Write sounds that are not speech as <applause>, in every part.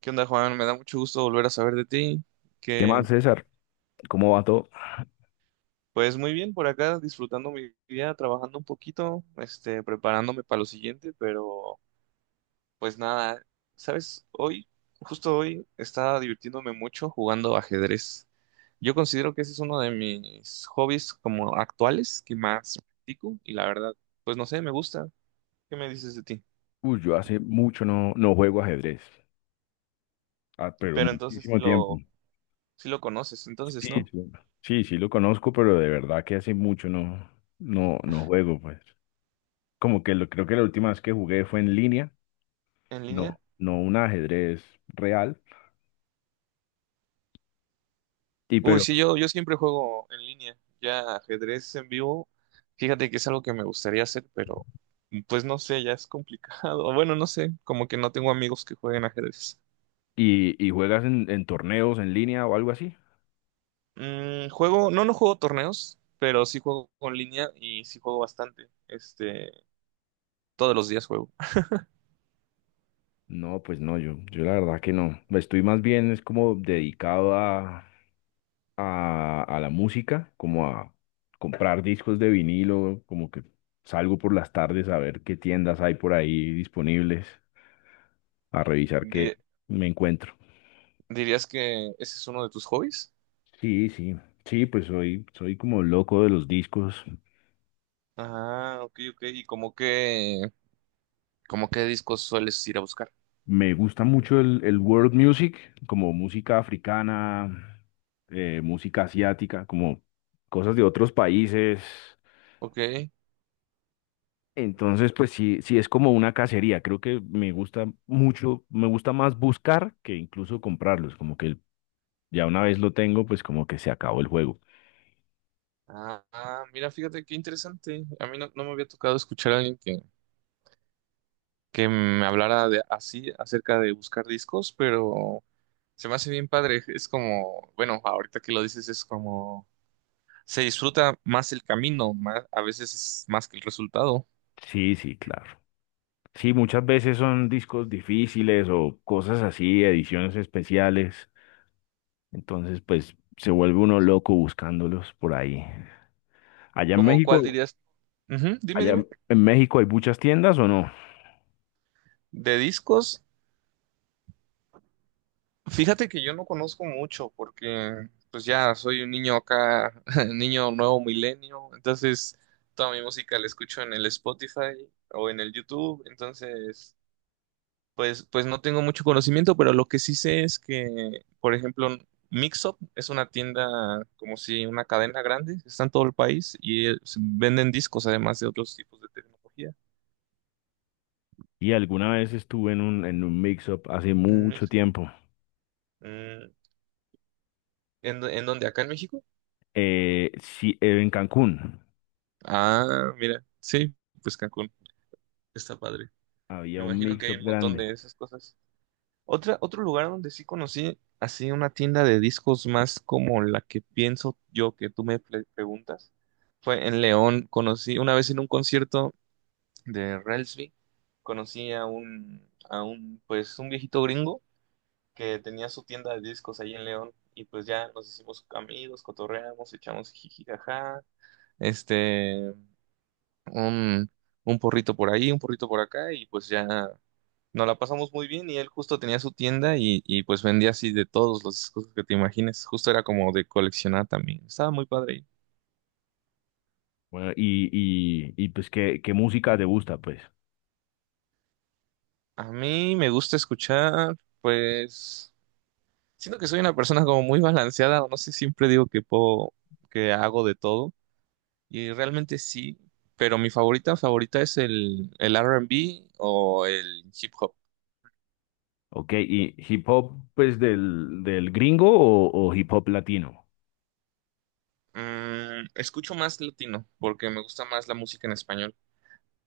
¿Qué onda, Juan? Me da mucho gusto volver a saber de ti. ¿Qué más, Que César? ¿Cómo va todo? pues muy bien por acá, disfrutando mi día, trabajando un poquito, preparándome para lo siguiente, pero pues nada, ¿sabes? Justo hoy, estaba divirtiéndome mucho jugando ajedrez. Yo considero que ese es uno de mis hobbies como actuales que más practico y la verdad, pues no sé, me gusta. ¿Qué me dices de ti? Uy, yo hace mucho no juego ajedrez, ah, pero Pero entonces muchísimo tiempo. Sí lo conoces, Sí, entonces, ¿no? sí, sí, sí lo conozco, pero de verdad que hace mucho no juego, pues. Como que lo, creo que la última vez que jugué fue en línea, ¿En línea? no, no un ajedrez real. Y Uy, pero, sí, yo siempre juego en línea. Ya ajedrez en vivo, fíjate que es algo que me gustaría hacer, pero pues no sé, ya es complicado. <laughs> O bueno, no sé, como que no tengo amigos que jueguen ajedrez. ¿y juegas en torneos en línea o algo así? Mm, juego, no juego torneos, pero sí juego en línea y sí juego bastante. Todos los días juego. No, pues no, yo la verdad que no. Estoy más bien es como dedicado a a la música, como a comprar discos de vinilo, como que salgo por las tardes a ver qué tiendas hay por ahí disponibles, a revisar qué Di- me encuentro. ¿Dirías que ese es uno de tus hobbies? Sí, sí, sí, pues soy, soy como loco de los discos. Ah, ok, ok. ¿Y como qué discos sueles ir a buscar? Me gusta mucho el world music, como música africana, música asiática, como cosas de otros países. Ok. Entonces, pues sí, sí es como una cacería. Creo que me gusta mucho, me gusta más buscar que incluso comprarlos. Como que ya una vez lo tengo, pues como que se acabó el juego. Ah, ah, mira, fíjate qué interesante. A mí no me había tocado escuchar a alguien que me hablara de, así acerca de buscar discos, pero se me hace bien padre. Es como, bueno, ahorita que lo dices es como, se disfruta más el camino, más, a veces es más que el resultado. Sí, sí, claro. Sí, muchas veces son discos difíciles o cosas así, ediciones especiales. Entonces, pues se vuelve uno loco buscándolos por ahí. Allá en Como, ¿cuál México, dirías? Ujú, dime, allá dime. en México hay muchas tiendas o no? ¿De discos? Fíjate que yo no conozco mucho porque pues ya soy un niño acá, <laughs> niño nuevo milenio, entonces toda mi música la escucho en el Spotify o en el YouTube, entonces pues no tengo mucho conocimiento, pero lo que sí sé es que, por ejemplo, Mixup es una tienda como si una cadena grande, está en todo el país y venden discos además de otros tipos de tecnología. Y alguna vez estuve en un mix-up hace Mm, mucho tiempo. mm. En dónde? ¿Acá en México? Sí, en Cancún. Ah, mira, sí, pues Cancún, está padre. Había Me un imagino que hay mix-up un montón grande. de esas cosas. Otro lugar donde sí conocí así una tienda de discos más como la que pienso yo que tú me preguntas fue en León. Conocí una vez en un concierto de Relsby, conocí a un, pues un viejito gringo que tenía su tienda de discos ahí en León y pues ya nos hicimos amigos, cotorreamos, echamos jiji, este, un, un porrito por ahí, un porrito por acá y pues ya. Nos la pasamos muy bien y él justo tenía su tienda y pues vendía así de todos los discos que te imagines. Justo era como de coleccionar también. Estaba muy padre. Bueno, y pues, ¿qué música te gusta, pues? A mí me gusta escuchar, pues siento que soy una persona como muy balanceada. No sé, siempre digo que que hago de todo y realmente sí, pero mi favorita favorita es el R&B o el hip hop. Ok, ¿y hip hop, pues, del gringo o hip hop latino? Mm, escucho más latino porque me gusta más la música en español.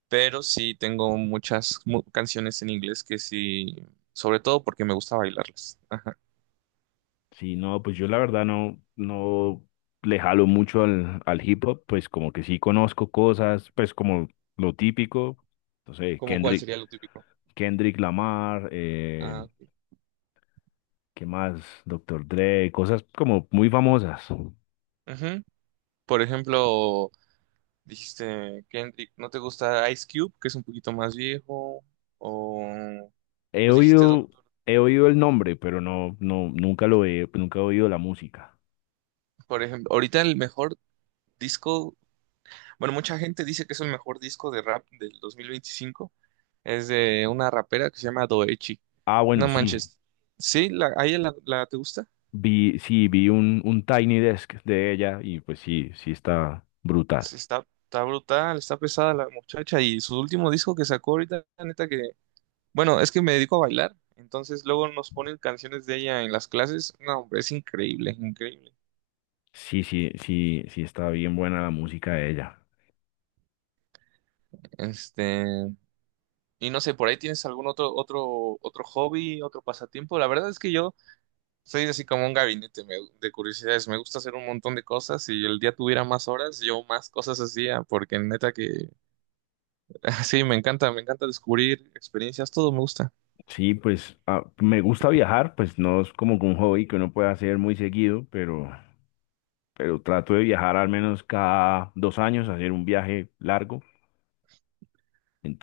Pero sí tengo muchas canciones en inglés que sí, sobre todo porque me gusta bailarlas. Ajá. Sí, no, pues yo la verdad no, no le jalo mucho al hip hop, pues como que sí conozco cosas, pues como lo típico, no sé, ¿Cómo cuál Kendrick, sería lo típico? Kendrick Lamar, Ah, ok. ¿qué más? Doctor Dre, cosas como muy famosas. Ujú. Por ejemplo, dijiste Kendrick, ¿no te gusta Ice Cube, que es un poquito más viejo? O He pues dijiste oído, Doctor, he oído el nombre, pero no, no, nunca lo he, nunca he oído la música. por ejemplo, ahorita el mejor disco, bueno, mucha gente dice que es el mejor disco de rap del 2025, es de una rapera que se llama Doechi. Ah, No bueno, manches. ¿Sí? ¿La, a ella te gusta? Sí, vi un Tiny Desk de ella y pues sí, sí está brutal. Sí, está, está brutal, está pesada la muchacha y su último disco que sacó ahorita, la neta que, bueno, es que me dedico a bailar, entonces luego nos ponen canciones de ella en las clases, no, hombre, es increíble, increíble. Sí, sí, sí, sí está bien buena la música de ella. Este, y no sé, por ahí tienes algún otro hobby, otro pasatiempo. La verdad es que yo soy así como un gabinete de curiosidades, me gusta hacer un montón de cosas y el día tuviera más horas, yo más cosas hacía, porque neta que, <laughs> sí, me encanta descubrir experiencias, todo me gusta. Sí, pues ah, me gusta viajar, pues no es como que un hobby que uno puede hacer muy seguido, pero trato de viajar al menos cada 2 años, hacer un viaje largo.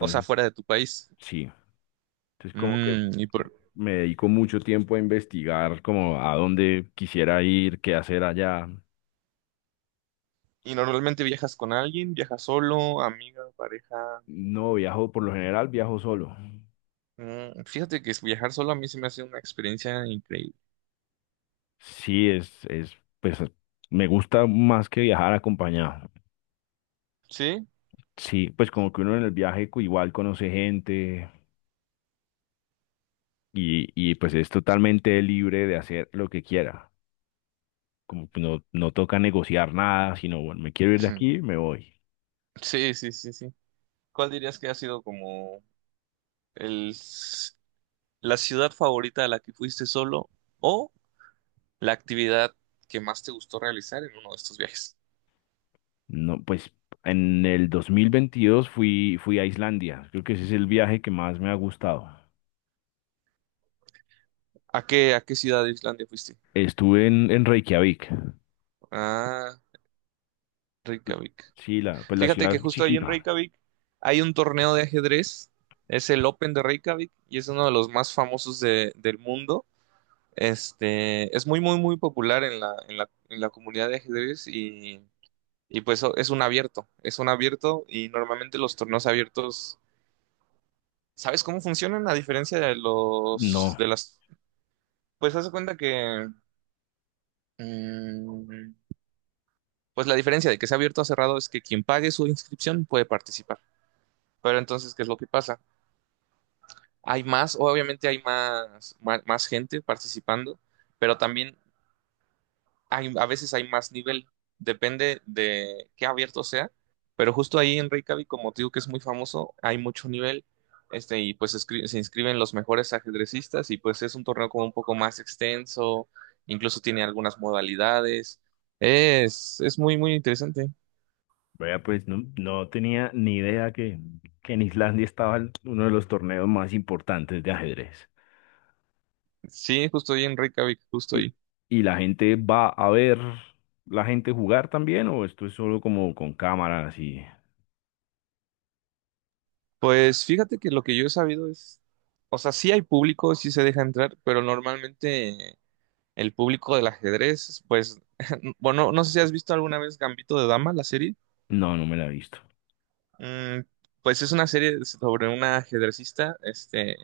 O sea, fuera de tu país. sí. Entonces, como que Mm, y por... me dedico mucho tiempo a investigar como a dónde quisiera ir, qué hacer allá. ¿Y normalmente viajas con alguien? ¿Viajas solo, amiga, pareja? No viajo, por lo general viajo solo. Mm, fíjate que viajar solo a mí se me hace una experiencia increíble. Sí, es, pues me gusta más que viajar acompañado. ¿Sí? Sí, pues como que uno en el viaje co- igual conoce gente y pues es totalmente libre de hacer lo que quiera. Como que no, no toca negociar nada, sino bueno, me quiero ir de Ujú. aquí, me voy. Sí, sí, sí, sí. ¿Cuál dirías que ha sido como el, s- la ciudad favorita a la que fuiste solo o la actividad que más te gustó realizar en uno de estos viajes? No, pues en el 2022 fui, fui a Islandia. Creo que ese es el viaje que más me ha gustado. A qué ciudad de Islandia fuiste? Estuve en Reykjavik. Ah, Reykjavik. Sí, la, pues la Fíjate ciudad que es justo ahí en chiquita. Reykjavik hay un torneo de ajedrez, es el Open de Reykjavik y es uno de los más famosos del mundo. Es muy, muy, muy popular en en la comunidad de ajedrez y pues es un abierto y normalmente los torneos abiertos, ¿sabes cómo funcionan? A diferencia de No, de las, pues haz de cuenta que, mm, pues la diferencia de que sea abierto o cerrado es que quien pague su inscripción puede participar. Pero entonces, ¿qué es lo que pasa? Hay más, obviamente hay más gente participando, pero también hay, a veces hay más nivel, depende de qué abierto sea, pero justo ahí en Reykjavik, como te digo que es muy famoso, hay mucho nivel, y pues se inscriben los mejores ajedrecistas y pues es un torneo como un poco más extenso, incluso tiene algunas modalidades, es muy, muy interesante. vea, pues no, no tenía ni idea que en Islandia estaba el- uno de los torneos más importantes de ajedrez. Sí, justo ahí en Reykjavik, justo ¿Y, ahí. y la gente va a ver la gente jugar también o esto es solo como con cámaras y... Pues fíjate que lo que yo he sabido es, o sea, sí hay público, sí se deja entrar, pero normalmente el público del ajedrez, pues, <laughs> bueno, no sé si has visto alguna vez Gambito de Dama, la serie. No, no me la he visto. Mm, pues es una serie sobre una ajedrecista,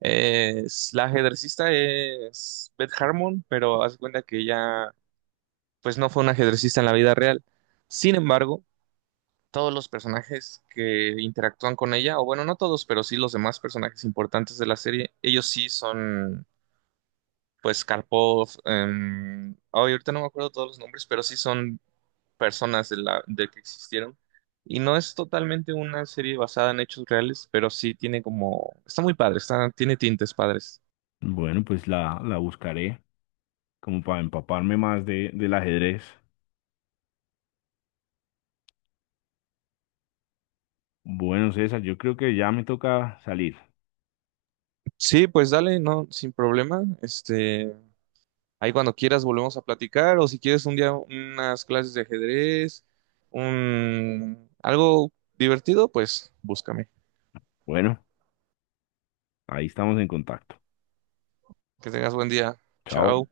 es, la ajedrecista es Beth Harmon, pero haz de cuenta que ella, pues no fue una ajedrecista en la vida real. Sin embargo, todos los personajes que interactúan con ella, o bueno, no todos, pero sí los demás personajes importantes de la serie, ellos sí son, pues, Karpov, ay, ahorita no me acuerdo todos los nombres, pero sí son personas de de que existieron. Y no es totalmente una serie basada en hechos reales, pero sí tiene como, está muy padre, está, tiene tintes padres. Bueno, pues la buscaré como para empaparme más de, del ajedrez. Bueno, César, yo creo que ya me toca salir. Sí, pues dale, no, sin problema. Ahí cuando quieras volvemos a platicar o si quieres un día unas clases de ajedrez, un algo divertido, pues búscame. Bueno, ahí estamos en contacto. Que tengas buen día. Chao. Chao.